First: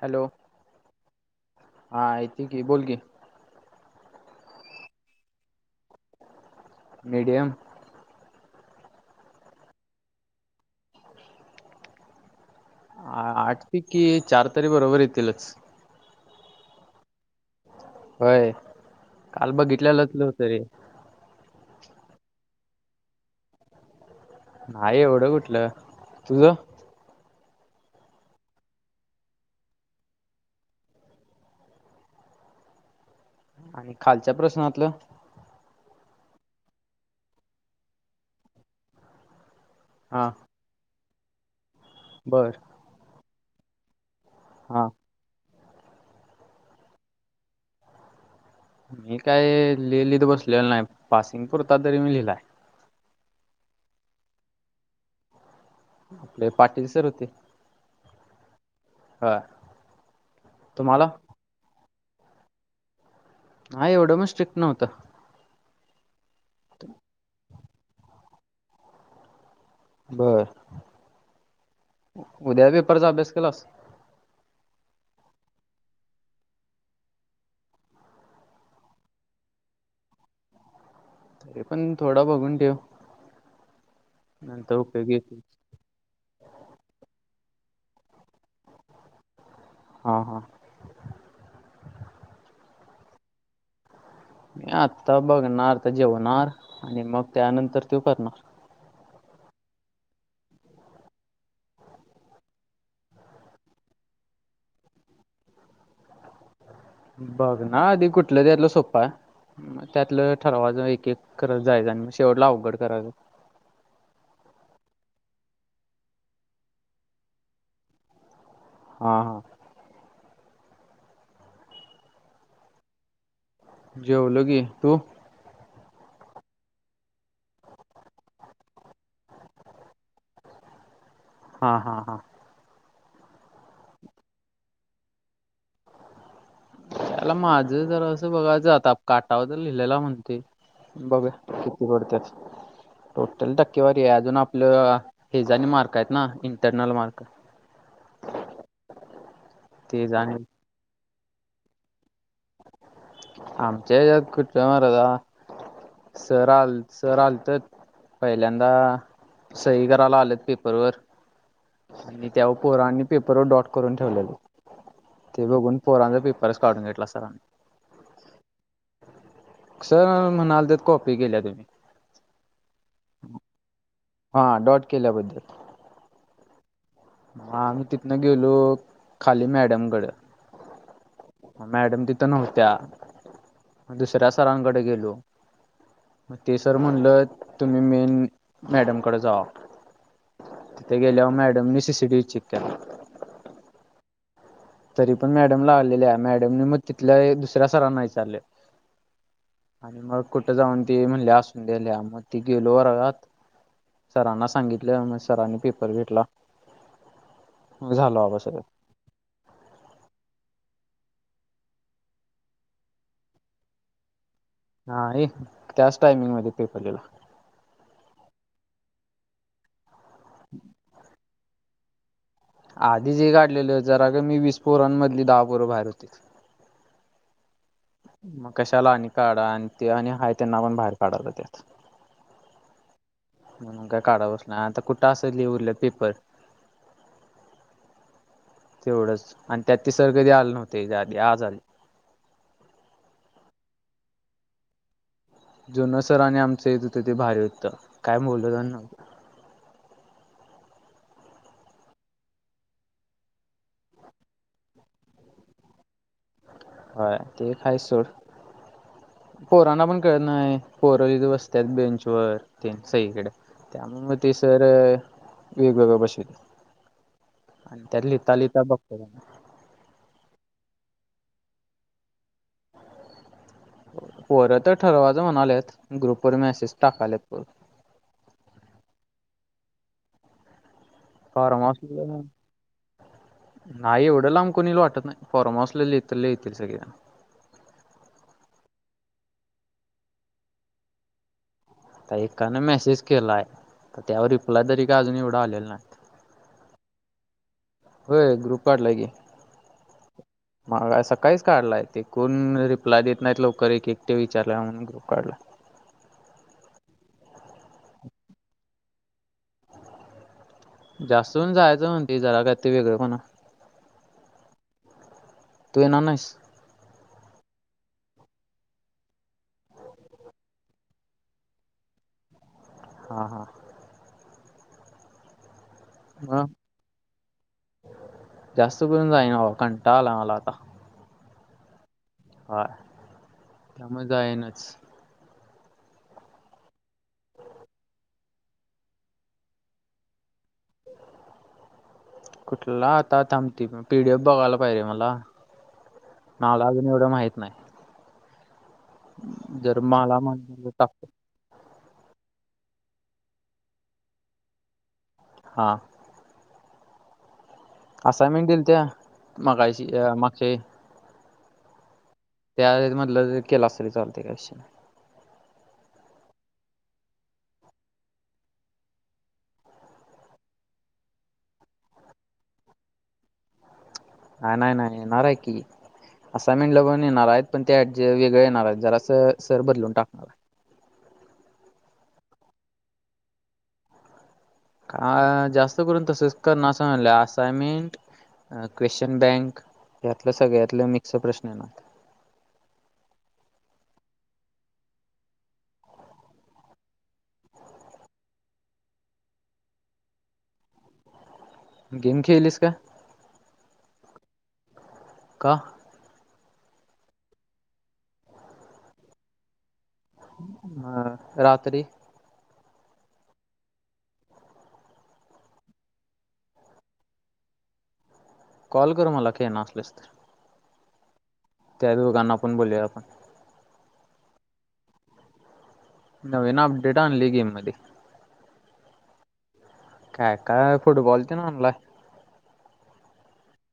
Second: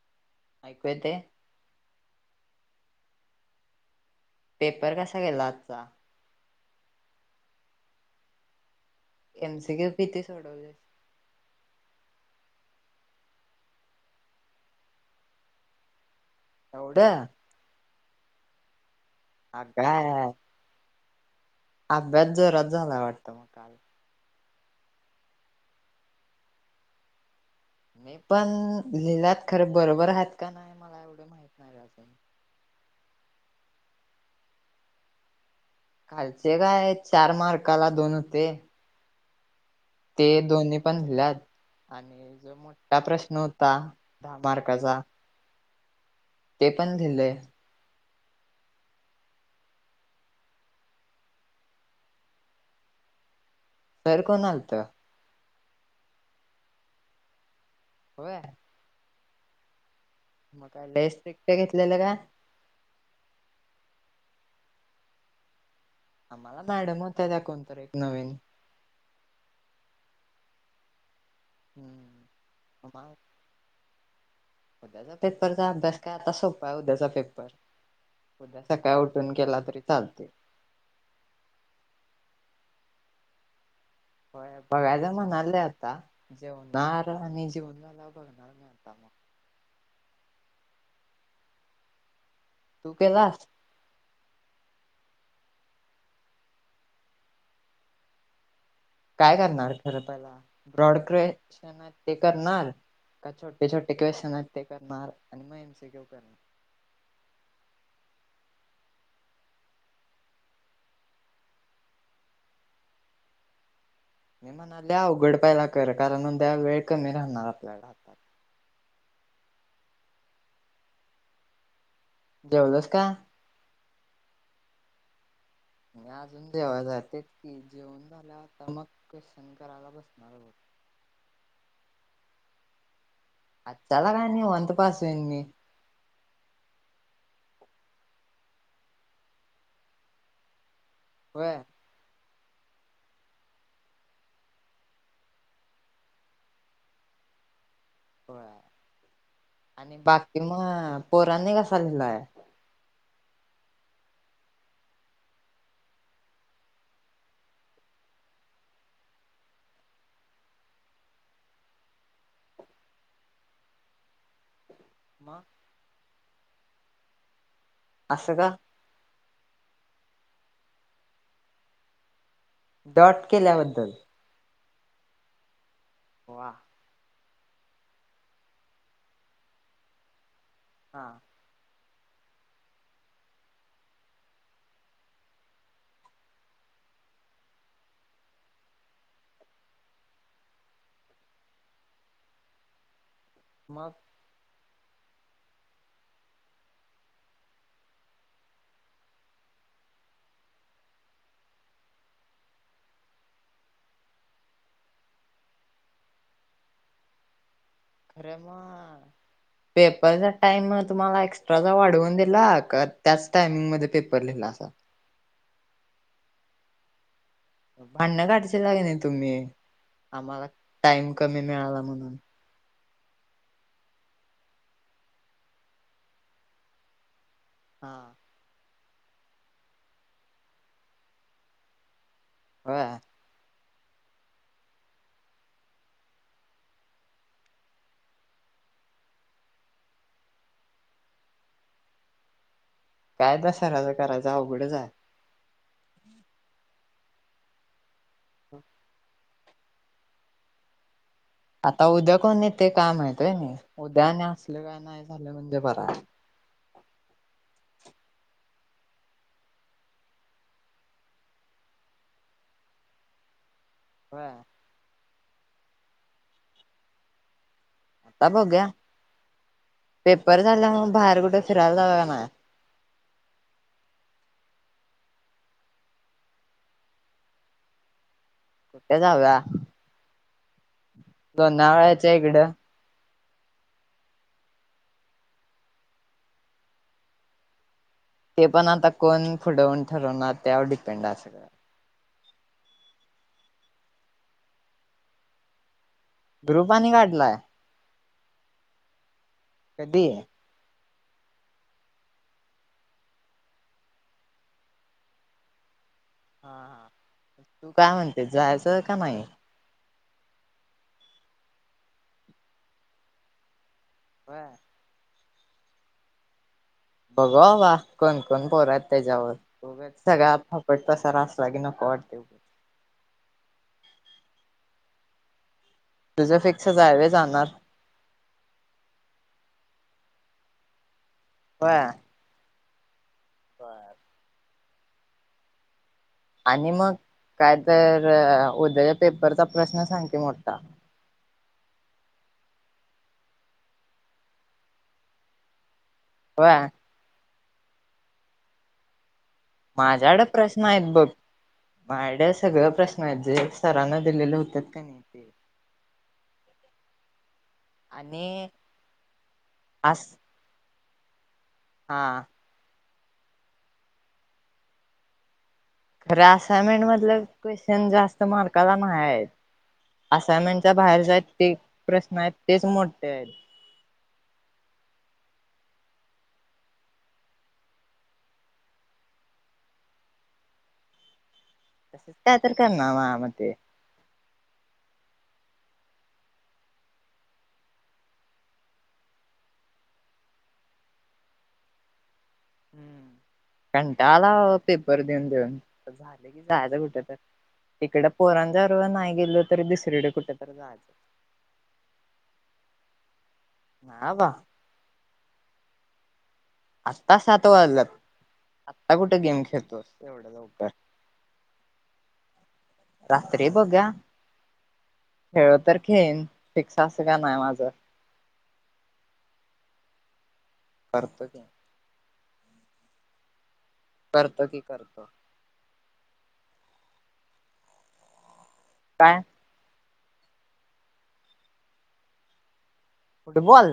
Hello ऐकू येतंय हा ठीक आहे बोल की पेपर कसा केला आजचा मीडयम एमसी क्यु किती सोडवले? आठ पैकी चार तरी बरोबर येतीलच- एवढ्या? होय? काल बघितलेलंतल अगाय होतं रे अभ्यास जोरात झाला वाटतं म काल? नाही एवढं कुठलं, तुझं? मी पण लिहिलात खरे बरोबर आहेत का नाही मला एवढे माहितणाय अजून आणि खालच्या प्रश्नातलं? खालचे काय चार मार्काला दोन होते ते हा दोन्ही लिहिल्यात आणि बर जो मोठा प्रश्न होत ता दहा हा मार्काचा ते पण दिलंय मी काय लिहिलीत, बसलेलं नाही पासिंग पुरता तरी मी लिहिलाय घर कोण आलत? आपले पाटील सर होते होय! हा मग लय स्ट्रिक्ट घेतलेलं काय? नाही एवढं पण स्ट्रिक्ट नव्हतं आम्हाला मॅडम होत्या त्या कोण तर एक नवीन बरं. हम्म उद्या पेपरचा अभ्यास केलास? उद्याचा पेपरचा अभ्यास काय आता सोप आहे उद्याचा पेपर, उद्या सकाळ उठून गेला तरी चालतय. तरी पण थोडं बघून ठेव हो नंतर उपयोगी बघायचं येतील म्हणाले आता जेवणार आणि जेवून तलाभ [unintelligible] हा हा तू केलास? मी आत्ता बघणार, तर जेवणार आणि मग त्यानंतर त्यो करणार काय करणार खरं पहला ब्रॉड क्वेशन ते करणार का छोटे छोटे क्वेशन ते करणार? आणि मग एमसी क्यू करणार? बघ ना आधी कुठलं त्यातलं सोपय, त्यातलं ठरवाच एक एक करत जायचं आणि मग शेवटला अवघड करायचं मी म्हणाले, अवघड पहला कर, कारण द्या वेळ कमी राहणार आपल्याकडं हातात हा हां जेवलास काय? जेवलो की तू? अजून जेवायच तेच की, जेवण झाल्यावर आता मग क्वेशन करायला बसणार बघ. हा, हा, हा, अ चला काणी वंत पास येनी [unintelligible] त्याला माझं जर असं बघायचं, आता काटावर तर लिहिलेला म्हणतय. बघुया होय किती पडत्यात. टोटल टक्केवारी आहे, अजून आपलं हेजणी मार्क आहेत ना इंटरनल मार्क. हो आणि ते जाणे बाकी मग पोराने कसा लिहिलाय? आमच्या यात कुठ महाराज सर आ सर आलतत पहिल्यांदा सही करायला आलत पेपरवर आणि त्यावर पोरांनी पेपरवर डॉट करून ठेवलेलं. मग ते बघून पोरांचा प परषवड एटला सार आणि [unintelligible] आसं का? सर म्हणाल तेत, कॉपी केल्या तुम्ही? डॉट केल्याबद्दल हा डॉट केल्याबद्दल. वा! हा आम्ही तिथनं गेलो, खाली मॅडम कड हा. मॅडम तिथ नव्हत्या, म दुसऱ्या सरांकडे गेलो, म ते सर म्हणलत, तुम्ही मेन मॅडमकड जावा, तिथे गेल्यावर मॅडमनी C C T V check केला. मग? तरी पण मॅडमला आलेल्या मॅडमने मग तिथल्या दुसऱ्या सरांना विचारले आणि मग कुठं जाऊन ते म्हणल्या, असून दे लिहा. म ती गेलो वरगात सरांना सांगितलं, मग सरांनी पेपर घेतला. झालं खर बाबा सगळं म पेपरचा टाइम तुम्हाला एक्स्ट्राचा वाढवून दिला का? त्याच टायमिंगमध्ये पेपर लिहिला. असा नाही. त्याच टाइमिंगमध्ये पेपर लिहिला. भांडणं काढशीला काय नाही तुम्ही? आम्हाला टाईम कमी मिळाला म्हणून. [inaudible] आधीच हे काढलेलं जरा कमी वीस पोरांमधली दहा पोरं बाहेर होतीत. हा म कशा ला आणि काढा आणि ते आणि हाय त्यांना पण बाहेर काढायचं त्यात. होय? म्हणून काय काढलंच नाही आता कुठं असं लिहिलं पेपर. तेवढंच आणि त्यात ते सर कधी आले नव्हते आज आले. काय त्या सराचं करायचं अवघडच आहे. जुनं सर आणि आमचं येत होतं ते भारी होतं काय [unintelligible] आता उद्या कोणी येतंय काय माहित होय नाही? उद्या आणि असलं काय नाही झालं म्हणजे बरंय. होय ते हाय सोड. पोरांना पण कळत नाही पोरं इथं बसतात बेंचवर ते सगळीकडे. त्यामुळं म ते होय सर वेगवेगळ्या बशीत. आता बघूया पेपर झाल्यामुळ बाहेर कुठे फिरायला जाता का नाही? पोरं तर ठरवायचं म्हणालेत ग्रुपवर मेसेज टाकाल्यात पोरं. कुठे जाऊया? फॉर्म लोणावळ्याच्या हाऊसला इकडं. नाही एवढं लांब कोण येईल वाटत नाही फार्महाऊसला लय तर लय येतील सगळेजण. ते पण आता कोण पुढं होऊन ठरवणार त्यावर डिपेंड आहे सगळं. आता एकानं मेसेज केला आहे तर त्यावर रिप्लाय तरी काय अजून एवढं आलेलं नाहीत. ग्रुप आणि काढलाय? होय ग्रुप काढलाय की. कधी? मग सकाळीच काढलाय ते कोण रिप्लाय देत नाहीत लवकर एकेकटे विचारुया म्हणून ग्रुप काढलाय. जा म्हणते जायचं का नाही? जास्त जन जायचं म्हणत्यात. जरा कायतर वेगळं पणा- - होय. तु येणार नाहीस? बघू बाबा कोण कोण पोर हाईत त्याच्यावर सगळा फापट पसारा असला की नको वाटतयं. हा हा. तुझं मग फिक्स आहे व्हय जाणार जास्त करून जाईन बाबा कं - - टाळा आलाय मला आता. होय. होय. त्यामुळे जाईनच. आणि मग काय तर उद्याच्या पेपरचा प्रश्न सांग की मोठा. कुठला? आता थांब ते पीडीएफ बघायला पाहिजे मला. मला होय अजून एवढं माहि - - नाही. जर मला माझ्याकडं प्रश्न माहित तर हाईत बघ. टाकतो माझ्याकडे सगळं - - प्रश्न आहेत जे सरांना दिलेले होत का नाही ते - - हा. असायनमेंट आणि दिलत्या मगाशी अस अ मागच्या वेळी - - हा. त्यामधलं म्हटलं केलास तरी चालतयं काय विषय नाही. खरं असायनमेंट मधले क्वेश्चन जास्त मार्काला नाही हाईत. असइनमेंटच्या बाहेर जे प्रश्न आहेत तेच मोठे आहेत. ह नाही नाही येणार आहे की असायनमेंटमधलं पण येणार हाय पण त्या जे वेगळे येणार आहेत जरा स सर बदलून टाकणार हाइत. त्या तर कर ना माझ्या मते. का जास्त करून तसच करणारं असइनमेंट क्वेश्चन बँक यातले सगळ्यातले मिक्स प्रश्न येनार. हम्म कंटाळा आला बाबा पेपर देऊन देऊन जायचं कुठे तर इकडे पोरांच्या बरोबर नाही गेलो तरी दुसरीडे कुठे तर जायचं. गेम खेळलीस का? नाय बाबा. का? आत्ता सात वाजल्यात आत्ता कुठे गेम खेळतोस. एवढं लवकर ह रात्री- - रात्री बघुया. खेळलो तर खेळेन फिक्स अस काय नाय माझ. कॉल कर मला खेळणार असलास तर. करतो कि - - त्या दोघांना पण बोलूया आपण. करता की करतो. नवीन अपडेट आणलोय गेममध्ये काय? काय काय फुटबॉल तेन आनलाय. फुटबॉल.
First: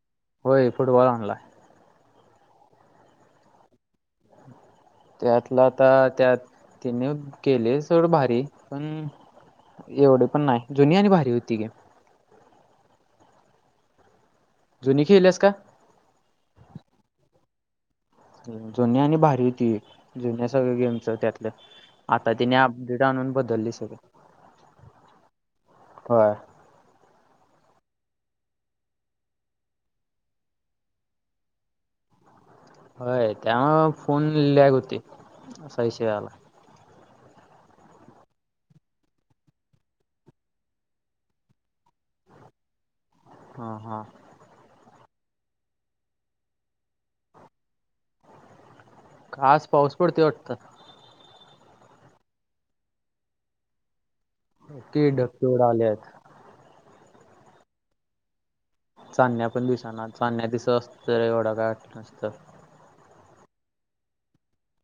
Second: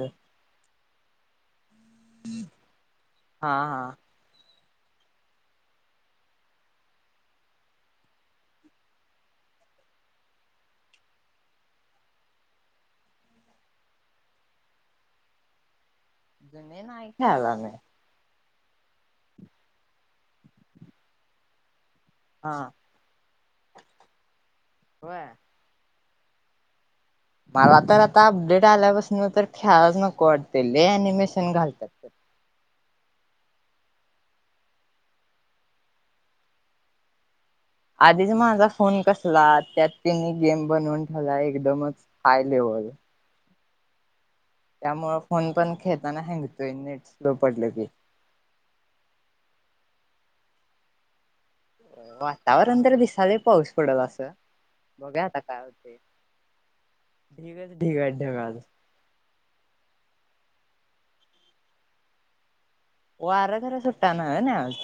फुटबॉल आणलाय. हा. हा. त्यातला आता त्यात तिने केले सर्व भारी पण एवढ पण नाही जुनी आणि भारी होती गेम जुनी खिळलास काय? [unintelligible] नाही खेळला मी. जुनी आणि भारी होती जुन्या सगळ्या गेमचं त्यातलं. आता तिने हा अपडेट आणून ब दललंय सगळं. होय? होय. मला तर आता अपडेट आल्यापासून तर खेळालाच नको वाटतंय लय अनिमेशन घालत्यात. होय त्यामुळं फोन लॅग होतोय असा विषय झालाय. आधीच माझा फोन कसला त्यात त्यांनी गेम बनवून ठेवलाय एकदमच हाय लेवल हां हां. त्यामुळं फोन पण खेळताना हँगतोय नेट स्लो पडलं की आज पाऊस पडतोय वाटतं? अ वातावरण तर दिसालंय पाऊस पडल असं. की बघा ढग आता काय केवढं होते आल्यात. ढिगच ढिगच आहेत ढग अजून. चांण्या पण दिसना चांण्या दिसत असत एवढं काय वाटल नसत. [inaudible] वार खर सुट्टा न ना आज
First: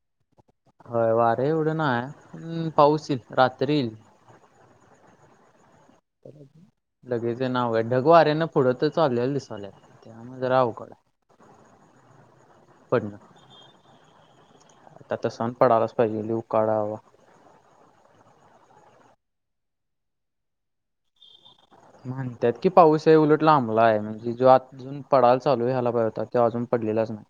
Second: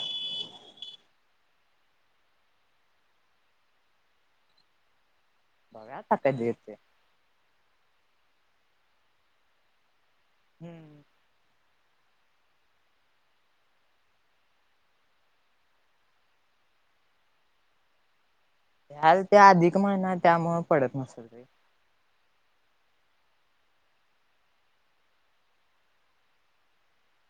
होय वार एवढं नाय [inaudible] हम पाऊस येई रात्री यईल. बघा आता कधी येतंय. [inaudible] ढगेचे नावे हाय ढगवारे न पुढं त चालेल्या दिसाल्या. [inaudible] [inaudible] दराक. [inaudible] [inaudible] पडण [inaudible] आता त सण पडायलाच पाहिजे लिई उकाडावा. [inaudible] हाल त्या अधिक महिना त्यामुळ पडत नसेल ते. [inaudible] [inaudible] म्हणतात की, पाऊस हे उलट लांबलाय. म्हनजे जो आजून पडाल चालू झालाय पाहिजे होता, तो अजून पडलेलाच नाय.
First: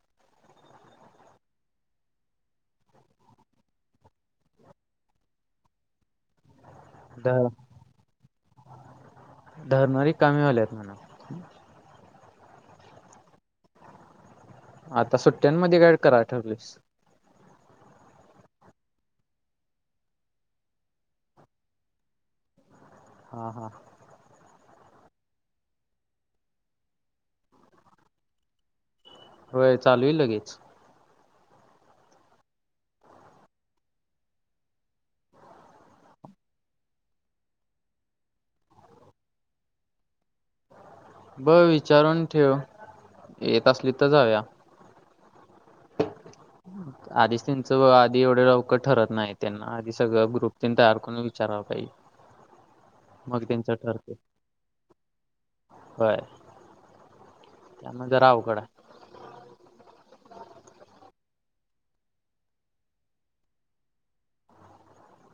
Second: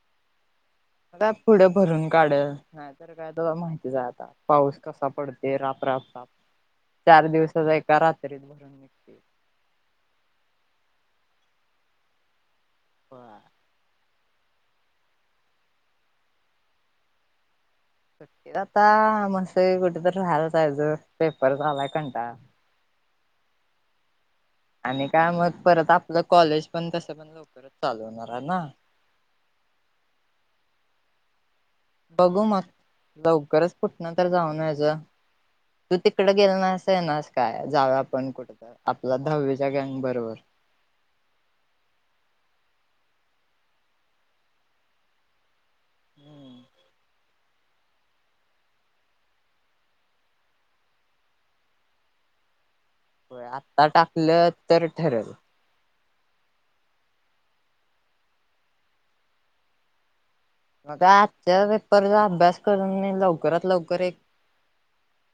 [inaudible] [inaudible] आता पुढ भरून कढल, नाही तर काय? तवा माहितच जाय आता पाऊस कसा पडते रापरापराप [inaudible] [inaudible] चार धर दिवसाचा एका रात्रीत भरून निघते [inaudible] धरणं रिकामी व्हायल्यात [unintelligible] [inaudible] बर. [inaudible] [inaudible] आता सुट्ट्यांन मध्ये काय कराड ठेवलेस. [inaudible] [inaudible] आता मसे कुठ तरी राहायला जायच पेपर झालाय कणटाळ. [inaudible] [inaudible] हा हा. [inaudible] आणि काय मग परत आपलं, कॉलेज पण तसं पण लवकरच [inaudible] चालू होणार ना! [inaudible] होय चालू होईल लगेच. [inaudible] [inaudible] बघू मग [inaudible] लवकरच कुठन तर जाऊन यायचं [inaudible] तू तिकड गेलं नाईस येणास काय जावा आपण कुठं तर आपल्या धावीच्या गँग बरोबर. बघ विचारून ठेव, [inaudible] येत असली त जावूया. [inaudible] [unintelligible] आधीच त्यांच व आधी एवढं लवकर ठरत नाही त्यांना आधी सगळं ग्रुप तेनचा [unintelligible] [inaudible] होय, आत्ता टाकलं तर ठरल व्हय त्यामुळं जरा अवघड हाय. मग आजच्या पेपरचा अभ्यास करून, मी लवकरात लवकर एक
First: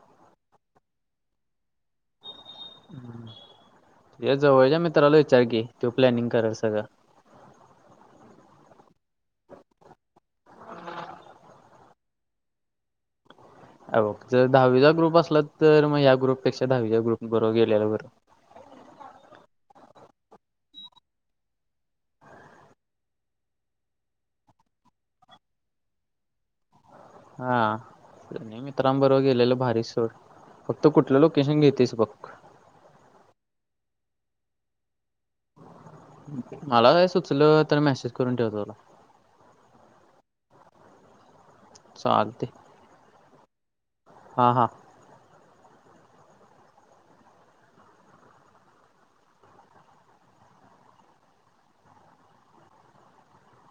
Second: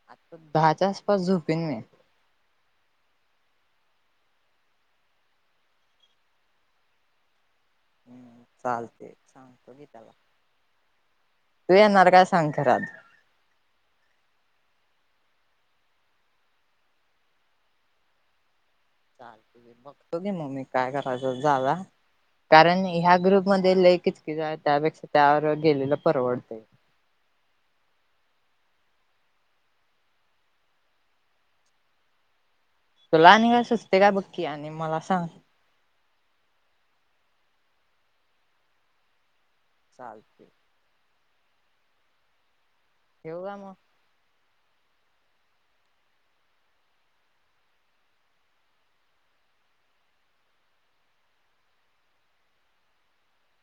आत्ता दहाच्या आसपास झोपीन मी. तुझ्या जवळच्या मित्राला विचार की, त्यो प्लॅनिंग करल सगळं. हम्म चालतंय सांगतो की, त्याला तू येणार काय सांग खरं आज? हे बघ जर दहावीचा ग्रुप असला तर, मग ह्या ग्रुपपेक्षा दहावीच्या ग्रुप बरोबर गेलेल बरं. चालतंय घे बघतो घे मग मी काय करायचं जाव कारण ह्या ग्रुप मध्ये लय किचकीच आहे त्यापेक्षा त्याबरोबर गेलेलं परवडतय. हां जुन्या मित्रांबरोबर गेलेलं भारीच सोड फक्त कुठलं लोकेशन घेतेस बघं. तुला आणि काय सुचतंय काय बघ की आणि मला सांग. मला काय सुचलं तर मेसेज करून ठेवतो तुला. चालतंय चालतंय ठेवू का मग? हां हां